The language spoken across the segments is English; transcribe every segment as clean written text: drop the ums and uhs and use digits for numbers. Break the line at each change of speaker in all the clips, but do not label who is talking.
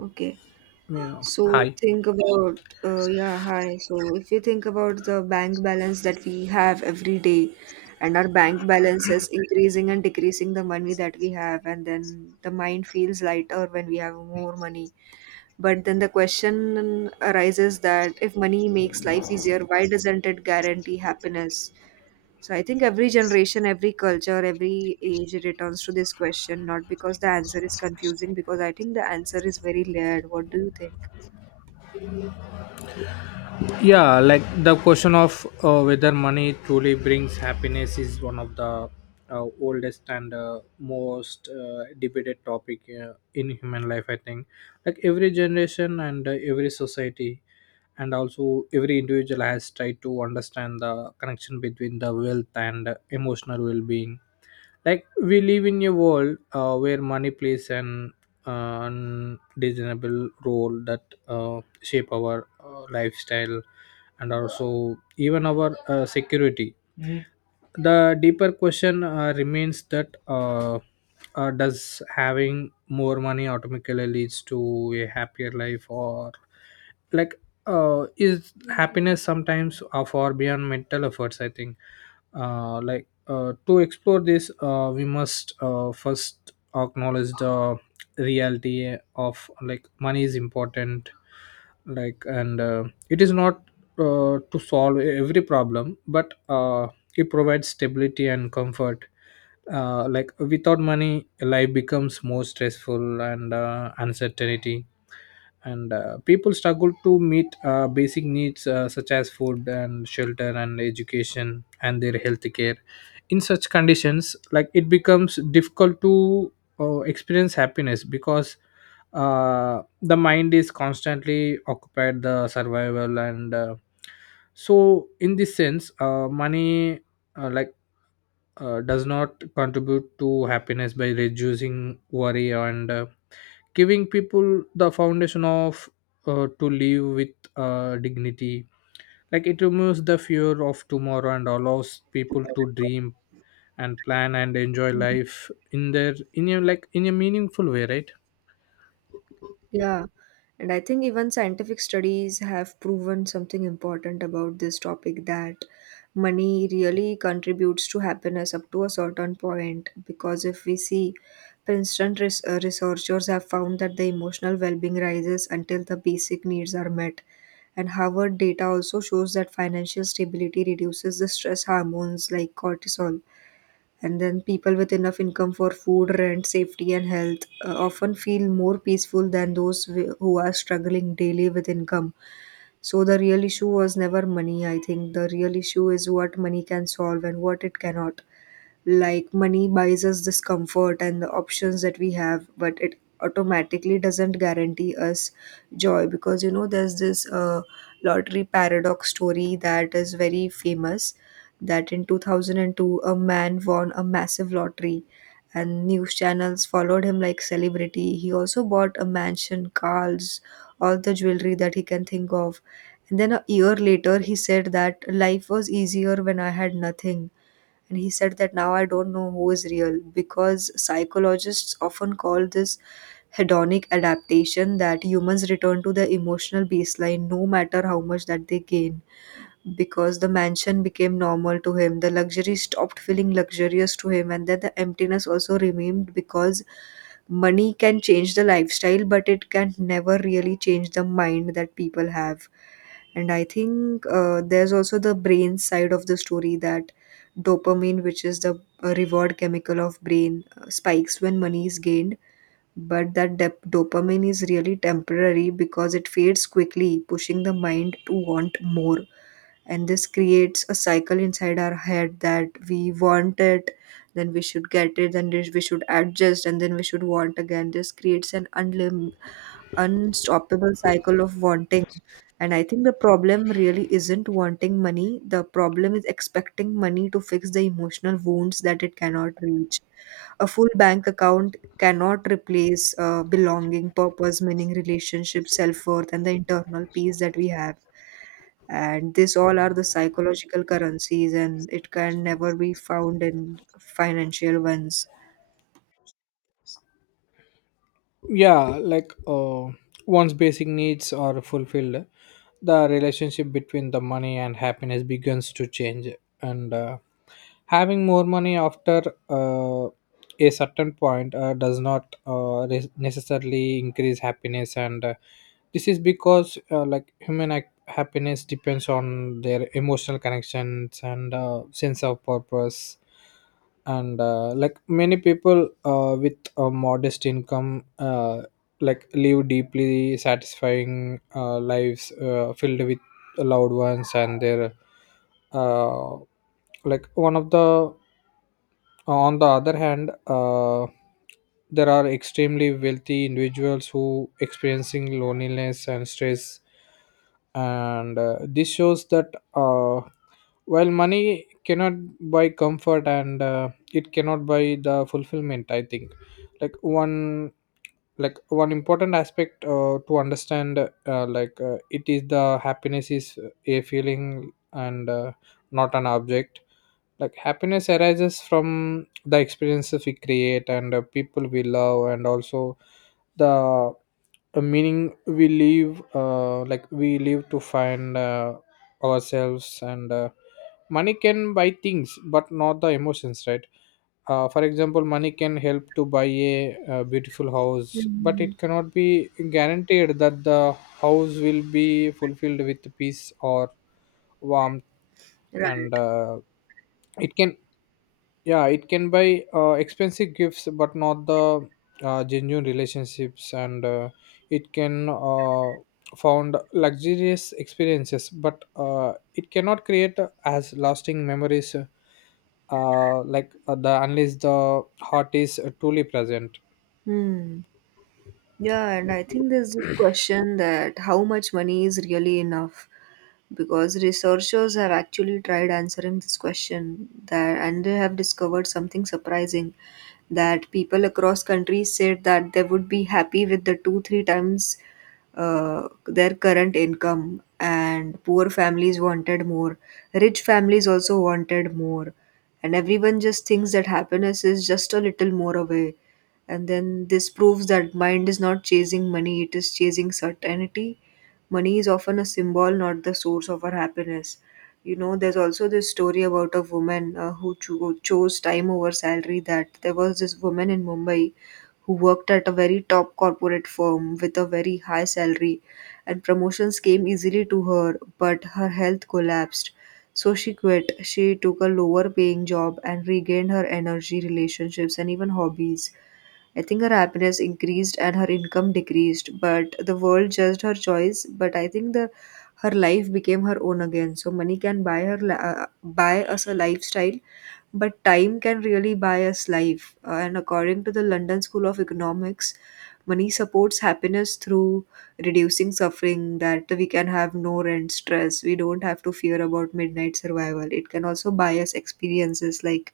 Okay.
Yeah.
So
Hi.
think about Yeah, hi. So if you think about the bank balance that we have every day, and our bank balance is increasing and decreasing the money that we have, and then the mind feels lighter when we have more money. But then the question arises that if money makes life easier, why doesn't it guarantee happiness? So I think every generation, every culture, every age returns to this question, not because the answer is confusing, because I think the answer is very layered. What do you think?
Yeah, like the question of whether money truly brings happiness is one of the oldest and most debated topic in human life. I think, like every generation and every society, and also every individual has tried to understand the connection between the wealth and emotional well-being. Like we live in a world where money plays an undeniable role that shape our lifestyle and also even our security. The deeper question remains that does having more money automatically leads to a happier life, or like is happiness sometimes far beyond mental efforts? I think like to explore this we must first acknowledge the reality of, like, money is important, like, and it is not to solve every problem, but it provides stability and comfort. Like without money life becomes more stressful and uncertainty, and people struggle to meet basic needs such as food and shelter and education and their health care. In such conditions, like, it becomes difficult to experience happiness, because the mind is constantly occupied the survival, and so in this sense money like does not contribute to happiness by reducing worry and giving people the foundation of to live with dignity. Like it removes the fear of tomorrow and allows people to dream and plan and enjoy life in their in a like in a meaningful way, right?
Yeah, and I think even scientific studies have proven something important about this topic, that money really contributes to happiness up to a certain point. Because if we see, for instance, researchers have found that the emotional well being rises until the basic needs are met. And Harvard data also shows that financial stability reduces the stress hormones like cortisol, and then people with enough income for food, rent, safety, and health often feel more peaceful than those who are struggling daily with income. So the real issue was never money. I think the real issue is what money can solve and what it cannot. Like money buys us this comfort and the options that we have, but it automatically doesn't guarantee us joy, because you know there's this lottery paradox story that is very famous, that in 2002 a man won a massive lottery, and news channels followed him like celebrity. He also bought a mansion, cars, all the jewelry that he can think of. And then a year later he said that life was easier when I had nothing. And he said that now I don't know who is real, because psychologists often call this hedonic adaptation, that humans return to their emotional baseline no matter how much that they gain, because the mansion became normal to him. The luxury stopped feeling luxurious to him, and then the emptiness also remained, because money can change the lifestyle, but it can never really change the mind that people have. And I think there's also the brain side of the story, that dopamine, which is the reward chemical of brain, spikes when money is gained. But that dopamine is really temporary, because it fades quickly, pushing the mind to want more. And this creates a cycle inside our head, that we want it, then we should get it, then we should adjust, and then we should want again. This creates an unstoppable cycle of wanting. And I think the problem really isn't wanting money, the problem is expecting money to fix the emotional wounds that it cannot reach. A full bank account cannot replace belonging, purpose, meaning, relationship, self-worth, and the internal peace that we have. And these all are the psychological currencies, and it can never be found in financial ones.
Yeah, like once basic needs are fulfilled the relationship between the money and happiness begins to change, and having more money after uh, a certain point does not necessarily increase happiness, and this is because like happiness depends on their emotional connections and sense of purpose, and like many people with a modest income uh, like live deeply satisfying lives filled with loved ones and their uh, like one of the on the other hand there are extremely wealthy individuals who experiencing loneliness and stress, and this shows that while money cannot buy comfort, and it cannot buy the fulfillment. I think, like one important aspect to understand like it is the happiness is a feeling, and not an object. Like happiness arises from the experiences we create and people we love and also the meaning we live like we live to find ourselves, and money can buy things but not the emotions, right? For example, money can help to buy a, beautiful house, but
Mhm.
it cannot be guaranteed that the house will be fulfilled with peace or warmth, and
Right.
uh, it can, yeah, it can buy expensive gifts but not the genuine relationships, and it can found luxurious experiences, but it cannot create as lasting memories like the unless the heart is truly present.
Hmm. Yeah, and I think there's this question, that how much money is really enough? Because researchers have actually tried answering this question, that and they have discovered something surprising, that people across countries said that they would be happy with the two, three times their current income, and poor families wanted more. Rich families also wanted more. And everyone just thinks that happiness is just a little more away. And then this proves that mind is not chasing money, it is chasing certainty. Money is often a symbol, not the source of our happiness. You know, there's also this story about a woman who chose time over salary, that there was this woman in Mumbai who worked at a very top corporate firm with a very high salary, and promotions came easily to her, but her health collapsed. So she quit. She took a lower paying job and regained her energy, relationships, and even hobbies. I think her happiness increased and her income decreased, but the world judged her choice. But I think the her life became her own again. So money can buy us a lifestyle, but time can really buy us life. And according to the London School of Economics, money supports happiness through reducing suffering, that we can have no rent stress, we don't have to fear about midnight survival. It can also buy us experiences like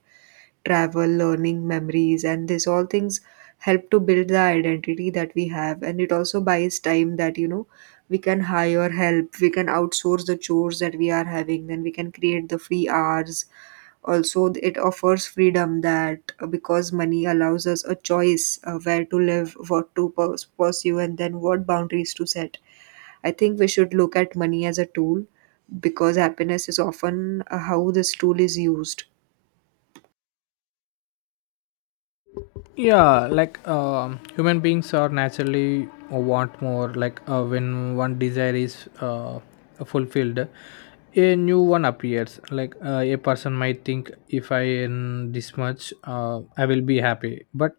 travel, learning, memories, and these all things help to build the identity that we have. And it also buys time, that, you know, we can hire help, we can outsource the chores that we are having, then we can create the free hours. Also, it offers freedom, that because money allows us a choice where to live, what to pursue, and then what boundaries to set. I think we should look at money as a tool, because happiness is often how this tool is used.
Yeah, like human beings are naturally want more. Like when one desire is fulfilled a new one appears. Like a person might think, if I earn this much I will be happy, but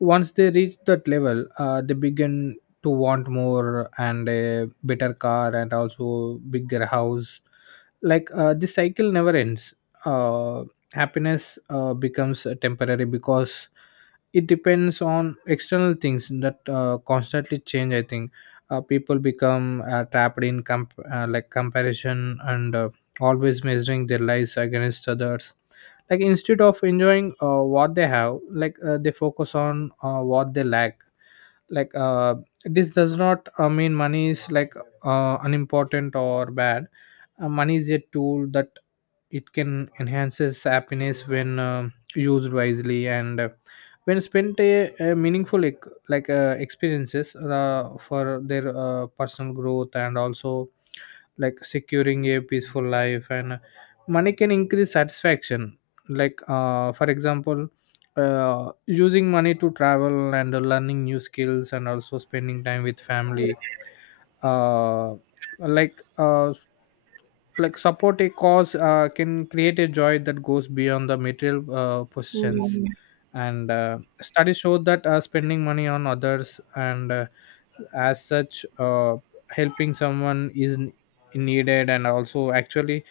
once they reach that level they begin to want more and a better car and also bigger house. Like this cycle never ends. uh, Happiness becomes temporary because it depends on external things that constantly change. I think people become trapped in like comparison, and always measuring their lives against others, like, instead of enjoying what they have. Like they focus on what they lack. Like this does not mean money is like unimportant or bad. Money is a tool that it can enhances happiness when used wisely, and when spent a meaningful like experiences for their personal growth and also like securing a peaceful life, and money can increase satisfaction. Like for example using money to travel and learning new skills and also spending time with family uh, like uh, like support a cause can create a joy that goes beyond the material possessions,
Mm-hmm.
and studies show that spending money on others, and as such helping someone is needed and also actually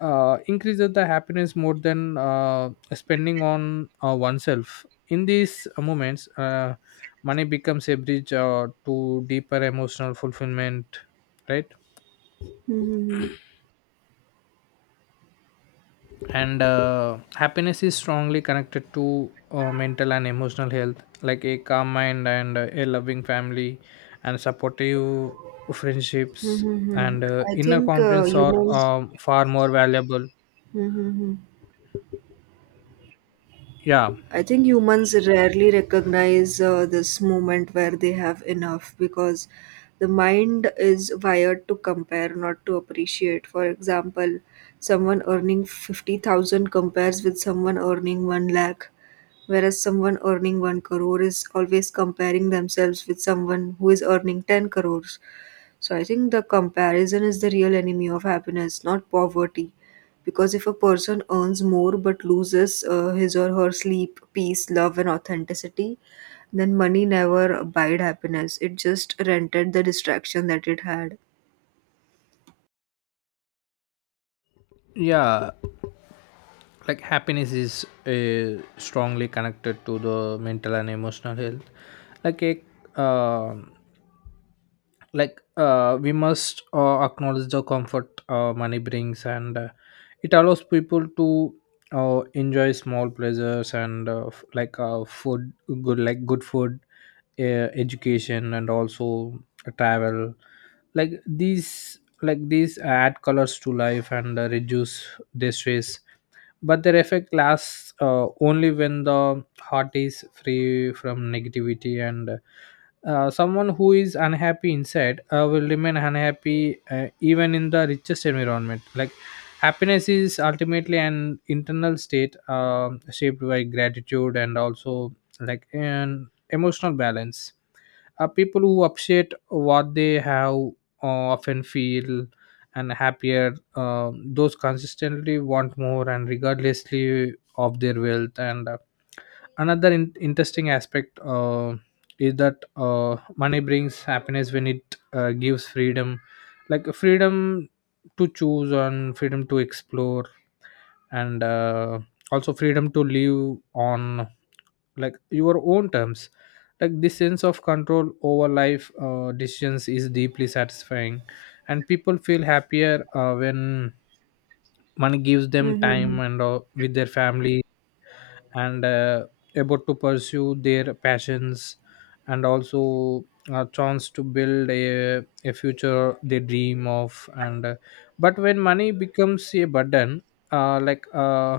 increases the happiness more than spending on oneself. In these moments money becomes a bridge to deeper emotional fulfillment, right? And happiness is strongly connected to mental and emotional health, like a calm mind, and a loving family and supportive friendships,
Mm-hmm.
and
I
inner
think
confidence are
humans.
far more valuable.
Mm-hmm.
Yeah.
I think humans rarely recognize this moment where they have enough, because the mind is wired to compare, not to appreciate. For example, someone earning 50,000 compares with someone earning 1 lakh, whereas someone earning 1 crore is always comparing themselves with someone who is earning 10 crores. So I think the comparison is the real enemy of happiness, not poverty. Because if a person earns more but loses his or her sleep, peace, love, and authenticity, then money never buyed happiness. It just rented the distraction that it had.
Yeah, like happiness is strongly connected to the mental and emotional health, like a um like we must acknowledge the comfort money brings, and it allows people to enjoy small pleasures and like food, good food, education and also travel. Like these add colors to life and reduce their stress, but their effect lasts only when the heart is free from negativity, and someone who is unhappy inside will remain unhappy even in the richest environment. Like happiness is ultimately an internal state shaped by gratitude and also like an emotional balance. People who appreciate what they have often feel and happier. Those consistently want more and regardlessly of their wealth. And another interesting aspect is that money brings happiness when it gives freedom, like freedom to choose and freedom to explore, and also freedom to live on like your own terms. Like this sense of control over life decisions is deeply satisfying, and people feel happier when money gives them time,
Mhm.
and with their family, and able to pursue their passions and also a chance to build a future they dream of, and but when money becomes a burden like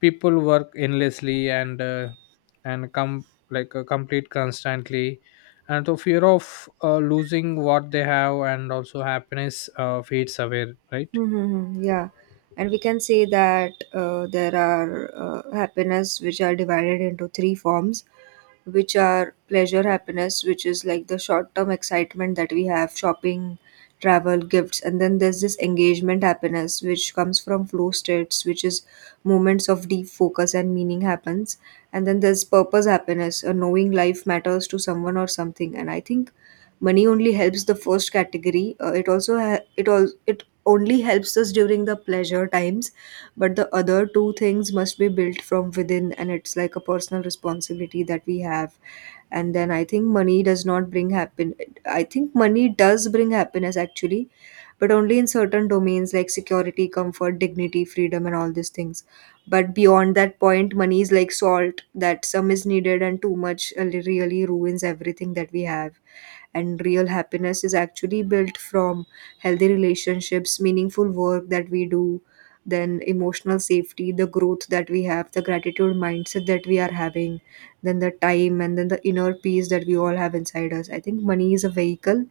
people work endlessly, and and come like complete constantly, and the fear of losing what they have and also happiness fades away, right?
Mm-hmm. Yeah, and we can say that there are happiness which are divided into three forms, which are pleasure happiness, which is like the short-term excitement that we have, shopping, travel, gifts, and then there's this engagement happiness, which comes from flow states, which is moments of deep focus and meaning happens, and then there's purpose happiness, knowing life matters to someone or something. And I think money only helps the first category. It also it only helps us during the pleasure times, but the other two things must be built from within, and it's like a personal responsibility that we have. And then I think money does not bring happen. I think money does bring happiness actually, but only in certain domains like security, comfort, dignity, freedom, and all these things. But beyond that point, money is like salt, that some is needed and too much really ruins everything that we have. And real happiness is actually built from healthy relationships, meaningful work that we do, then emotional safety, the growth that we have, the gratitude mindset that we are having, then the time, and then the inner peace that we all have inside us. I think money is a vehicle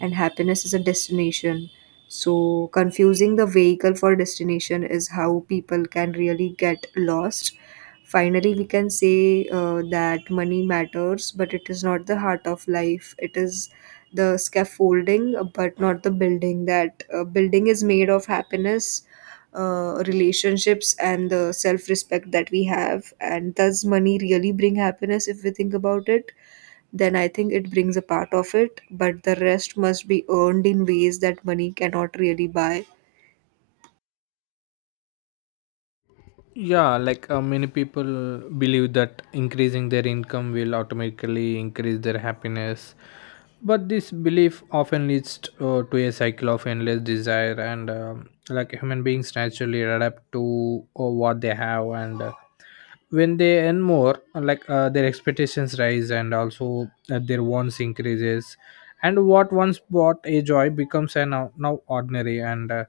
and happiness is a destination. So confusing the vehicle for destination is how people can really get lost. Finally, we can say that money matters, but it is not the heart of life. It is the scaffolding, but not the building. That building is made of happiness, relationships, and the self respect that we have. And does money really bring happiness if we think about it? Then I think it brings a part of it, but the rest must be earned in ways that money cannot really buy.
Yeah, like many people believe that increasing their income will automatically increase their happiness. But this belief often leads to a cycle of endless desire, and like human beings naturally adapt to what they have, and when they earn more, like their expectations rise and also their wants increases, and what once brought a joy becomes an, now ordinary, and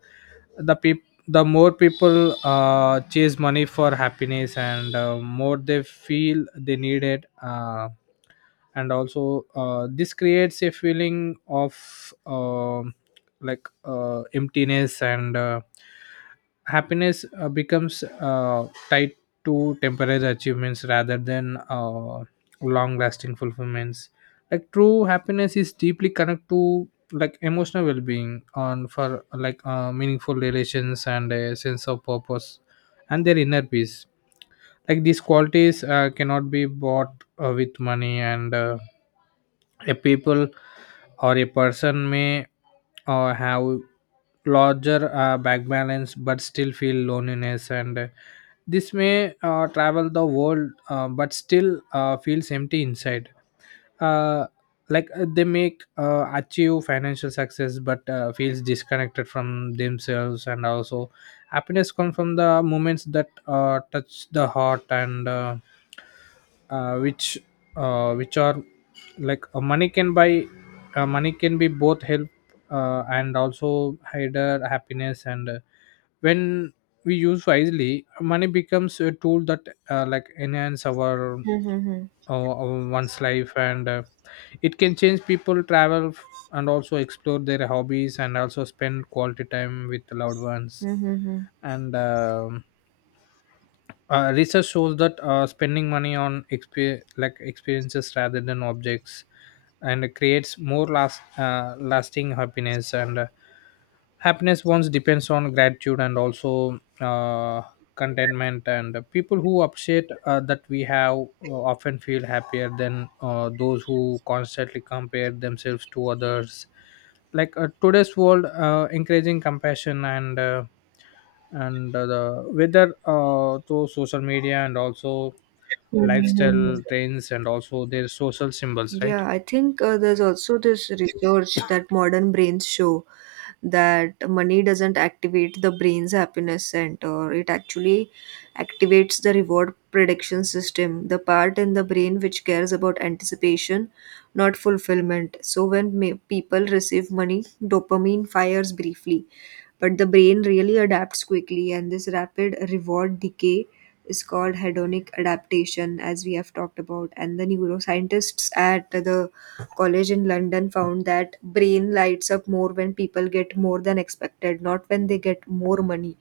the more people chase money for happiness and more they feel they need it, and also this creates a feeling of like emptiness, and happiness becomes tied to temporary achievements rather than long lasting fulfillments. Like true happiness is deeply connected to like emotional well-being on for like meaningful relations and a sense of purpose and their inner peace. Like these qualities cannot be bought with money, and a people or a person may have larger back balance but still feel loneliness, and this may travel the world but still feels empty inside, uh, like they make achieve financial success but feels disconnected from themselves and also happiness comes from the moments that touch the heart, and uh, which which are like money can buy money can be both help, and also hinder happiness, and when we use wisely money becomes a tool that like enhance
Mm-hmm.
our one's life, and it can change people travel and also explore their hobbies and also spend quality time with loved ones, and research shows that spending money on like experiences rather than objects, and creates more lasting happiness, and happiness once depends on gratitude and also contentment, and people who appreciate that we have uh, often feel happier than those who constantly compare themselves to others. Like today's world encouraging compassion, and the whether through social media and also
Mm-hmm.
lifestyle trends and also their social symbols, right?
Yeah, I think there's also this research that modern brains show, that money doesn't activate the brain's happiness center. It actually activates the reward prediction system, the part in the brain which cares about anticipation, not fulfillment. So when people receive money, dopamine fires briefly, but the brain really adapts quickly, and this rapid reward decay is called hedonic adaptation, as we have talked about. And the neuroscientists at the college in London found that brain lights up more when people get more than expected, not when they get more money.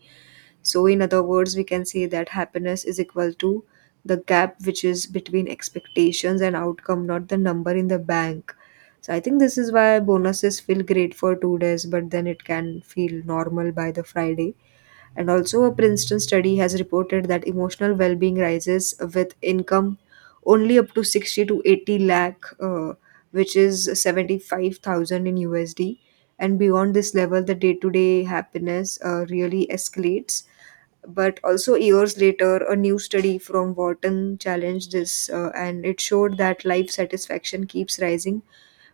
So, in other words, we can say that happiness is equal to the gap which is between expectations and outcome, not the number in the bank. So I think this is why bonuses feel great for 2 days, but then it can feel normal by the Friday. And also, a Princeton study has reported that emotional well being rises with income only up to 60 to 80 lakh, which is 75,000 in USD. And beyond this level, the day to day happiness really escalates. But also, years later, a new study from Wharton challenged this and it showed that life satisfaction keeps rising,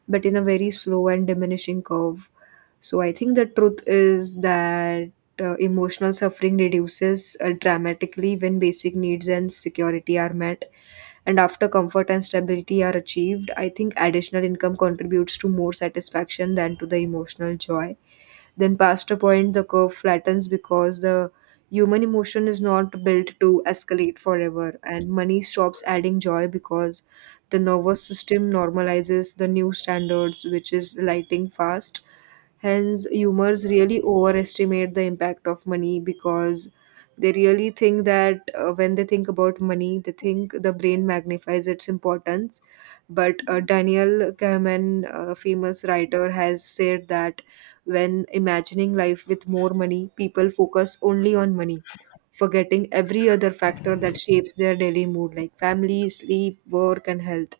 but in a very slow and diminishing curve. So I think the truth is that emotional suffering reduces dramatically when basic needs and security are met. And after comfort and stability are achieved, I think additional income contributes to more satisfaction than to the emotional joy. Then, past a point, the curve flattens because the human emotion is not built to escalate forever, and money stops adding joy because the nervous system normalizes the new standards, which is lighting fast. Hence, humors really overestimate the impact of money because they really think that, when they think about money, they think the brain magnifies its importance. But Daniel Kahneman, a famous writer, has said that when imagining life with more money, people focus only on money, forgetting every other factor that shapes their daily mood, like family, sleep, work, and health.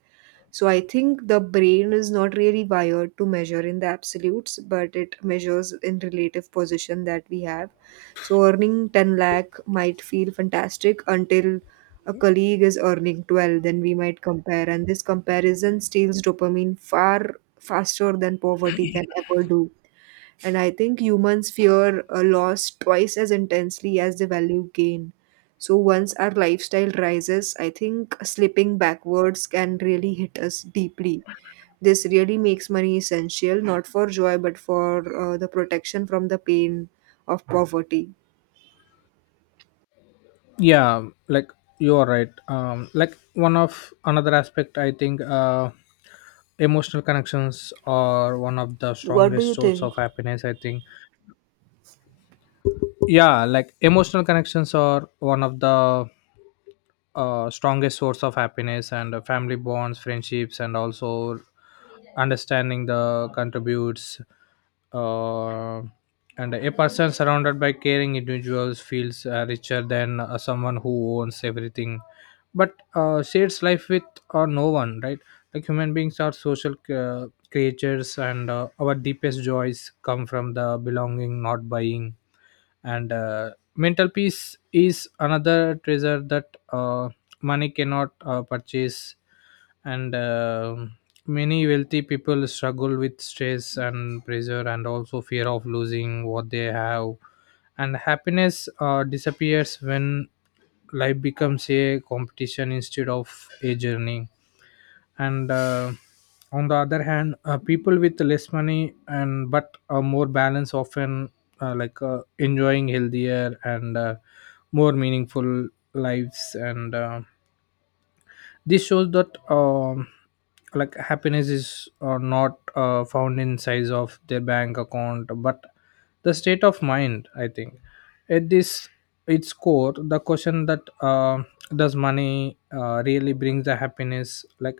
So I think the brain is not really wired to measure in the absolutes, but it measures in relative position that we have. So earning 10 lakh might feel fantastic until a colleague is earning 12, then we might compare. And this comparison steals dopamine far faster than poverty can ever do. And I think humans fear a loss twice as intensely as they value gain. So once our lifestyle rises, I think slipping backwards can really hit us deeply. This really makes money essential, not for joy, but for the protection from the pain of poverty.
Yeah, like you are right. Like one of another aspect, I think emotional connections are one of the
What do
strongest
you
source
think?
of happiness, I think. Yeah, like emotional connections are one of the strongest source of happiness, and family bonds, friendships and also understanding the contributes, uh, and a person surrounded by caring individuals feels richer than someone who owns everything but shares life with or no one, right? Like human beings are social creatures, and our deepest joys come from the belonging not buying, and mental peace is another treasure that money cannot purchase, and many wealthy people struggle with stress and pressure and also fear of losing what they have, and happiness disappears when life becomes a competition instead of a journey, and on the other hand people with less money and but a more balance often like enjoying healthier, and more meaningful lives, and this shows that like happiness is not found in size of their bank account but the state of mind, I think. At this its core, the question that does money really brings the happiness, like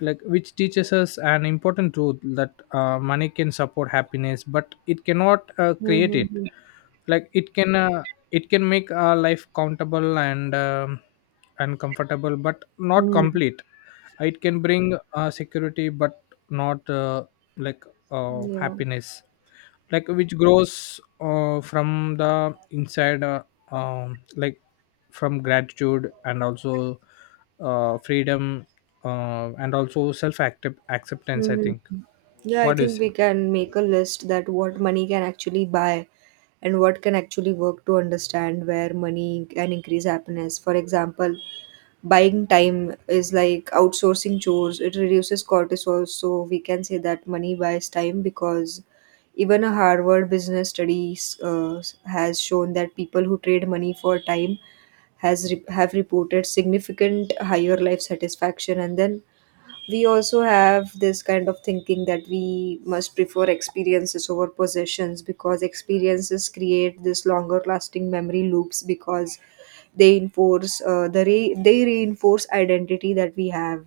which teaches us an important truth that money can support happiness but it cannot create it.
Mm-hmm.
Like it can make our life countable and comfortable but not complete. It can bring security but not like
Yeah.
happiness, like which grows from the inside like from gratitude and also freedom and also self acceptance, I
Mhm.
think.
Yeah, I
What do you
think
say?
we can make a list that what money can actually buy and what can actually work to understand where money can increase happiness. For example, buying time is like outsourcing chores, it reduces cortisol. So we can say that money buys time because even a Harvard business studies has shown that people who trade money for time have reported significant higher life satisfaction. And then we also have this kind of thinking that we must prefer experiences over possessions because experiences create this longer lasting memory loops because they enforce they reinforce identity that we have.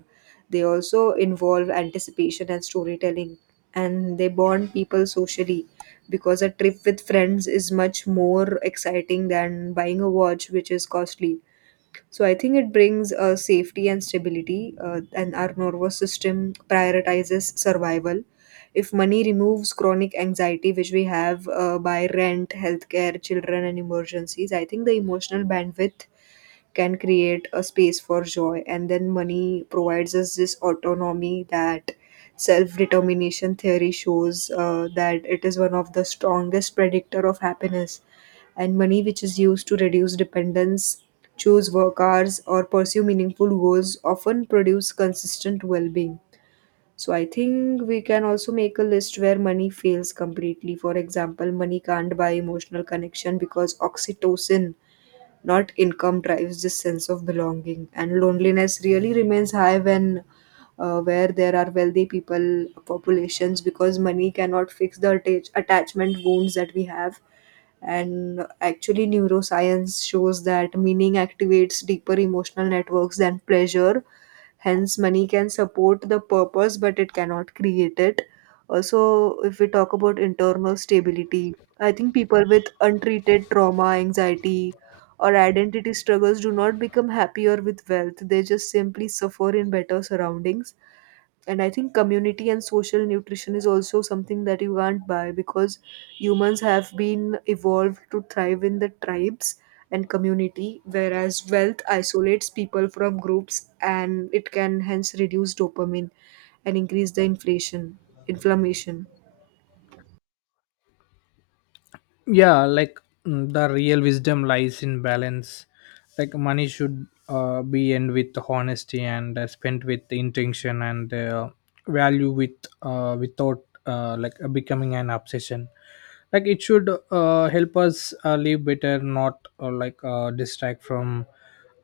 They also involve anticipation and storytelling, and they bond people socially because a trip with friends is much more exciting than buying a watch which is costly. So I think it brings safety and stability, and our nervous system prioritizes survival. If money removes chronic anxiety, which we have by rent, healthcare, children, and emergencies, I think the emotional bandwidth can create a space for joy. And then money provides us this autonomy that self-determination theory shows that it is one of the strongest predictor of happiness, and money which is used to reduce dependence, choose work hours or pursue meaningful goals often produce consistent well-being. So I think we can also make a list where money fails completely. For example, money can't buy emotional connection because oxytocin, not income, drives this sense of belonging, and loneliness really remains high when where there are wealthy people populations because money cannot fix the attachment wounds that we have. And actually neuroscience shows that meaning activates deeper emotional networks than pleasure. Hence money can support the purpose but it cannot create it. Also, if we talk about internal stability, I think people with untreated trauma, anxiety or identity struggles do not become happier with wealth. They just simply suffer in better surroundings. And I think community and social nutrition is also something that you can't buy because humans have been evolved to thrive in the tribes and community, whereas wealth isolates people from groups and it can hence reduce dopamine and increase the inflation, inflammation.
Yeah, like the real wisdom lies in balance. Like money should be earned with honesty, and spent with intention, and value with without like becoming an obsession. Like it should help us live better, not like distract from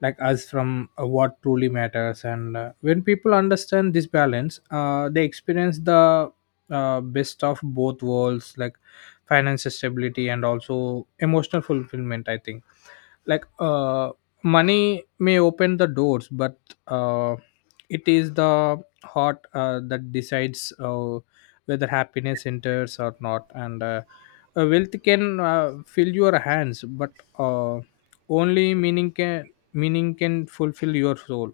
like us from what truly matters, and when people understand this balance they experience the best of both worlds, like financial stability and also emotional fulfillment, I think. Like money may open the doors, but uh, it is the heart that decides whether happiness enters or not, and wealth can fill your hands, but uh, only meaning can fulfill your soul.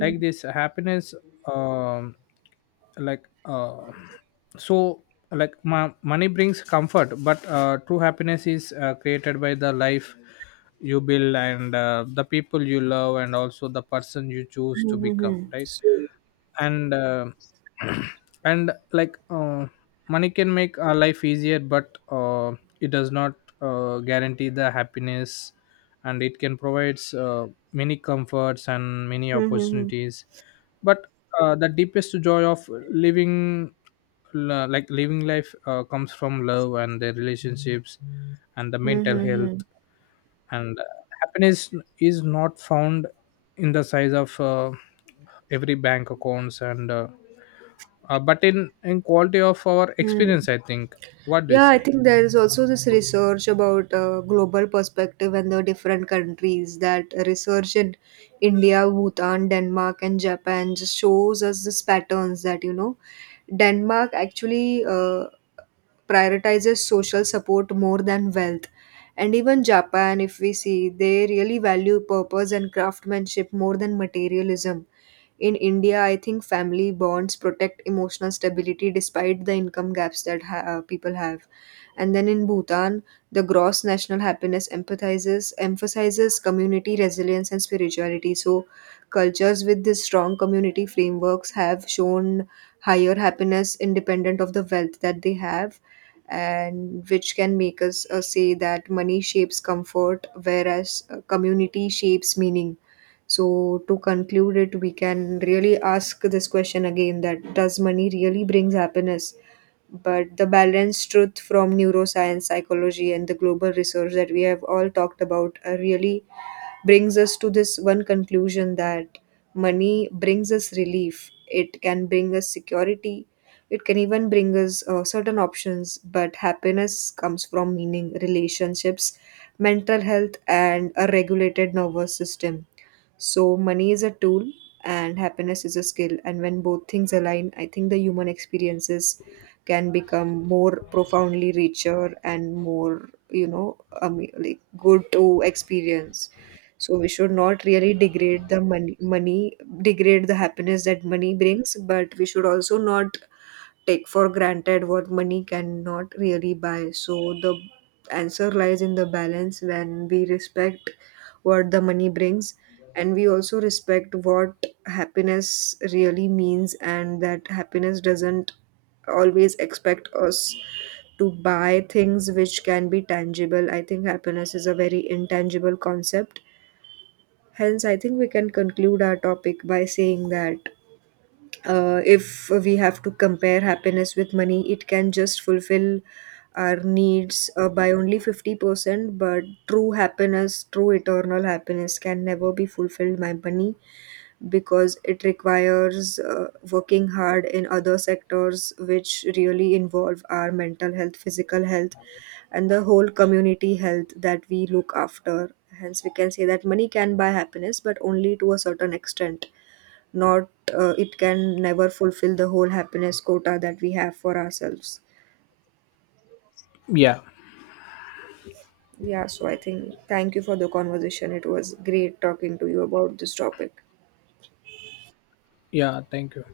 Like this happiness um, like so like money brings comfort, but true happiness is created by the life you build, and the people you love and also the person you choose to become,
Mm-hmm.
right?
So,
And and like money can make our life easier, but it does not guarantee the happiness, and it can provide many comforts and many
mm-hmm.
opportunities, but the deepest joy of living, like living life comes from love and their relationships and the
Mm-hmm.
mental health,
Mm-hmm.
and happiness is not found in the size of every bank accounts, and but in quality of our
Hmm.
experience, I think. What do you
Yeah, I
say?
think there is also this research about global perspective and the different countries. That research in India, Bhutan, Denmark, and Japan just shows us these patterns that, you know, Denmark actually prioritizes social support more than wealth, and even Japan, if we see, they really value purpose and craftsmanship more than materialism. In India, I think family bonds protect emotional stability despite the income gaps that people have. And then in Bhutan, the gross national happiness empathizes, emphasizes community resilience and spirituality. So, cultures with this strong community frameworks have shown higher happiness independent of the wealth that they have, and which can make us say that money shapes comfort whereas community shapes meaning. So to conclude it, we can really ask this question again: that does money really brings happiness? But the balanced truth from neuroscience, psychology, and the global research that we have all talked about really brings us to this one conclusion that money brings us relief. It can bring us security. It can even bring us certain options. But happiness comes from meaning, relationships, mental health, and a regulated nervous system. So, money is a tool and happiness is a skill. And when both things align, I think the human experiences can become more profoundly richer and more, you know, like good to experience. So, we should not really degrade the happiness that money brings, but we should also not take for granted what money cannot really buy. So the answer lies in the balance when we respect what the money brings and we also respect what happiness really means, and that happiness doesn't always expect us to buy things which can be tangible. I think happiness is a very intangible concept. Hence, I think we can conclude our topic by saying that, if we have to compare happiness with money, it can just fulfill our needs by only 50%. But true happiness, true eternal happiness, can never be fulfilled by money because it requires working hard in other sectors which really involve our mental health, physical health, and the whole community health that we look after. Hence, we can say that money can buy happiness, but only to a certain extent, not it can never fulfill the whole happiness quota that we have for ourselves.
Yeah.
Yeah, so I think thank you for the conversation. It was great talking to you about this topic.
Yeah, thank you.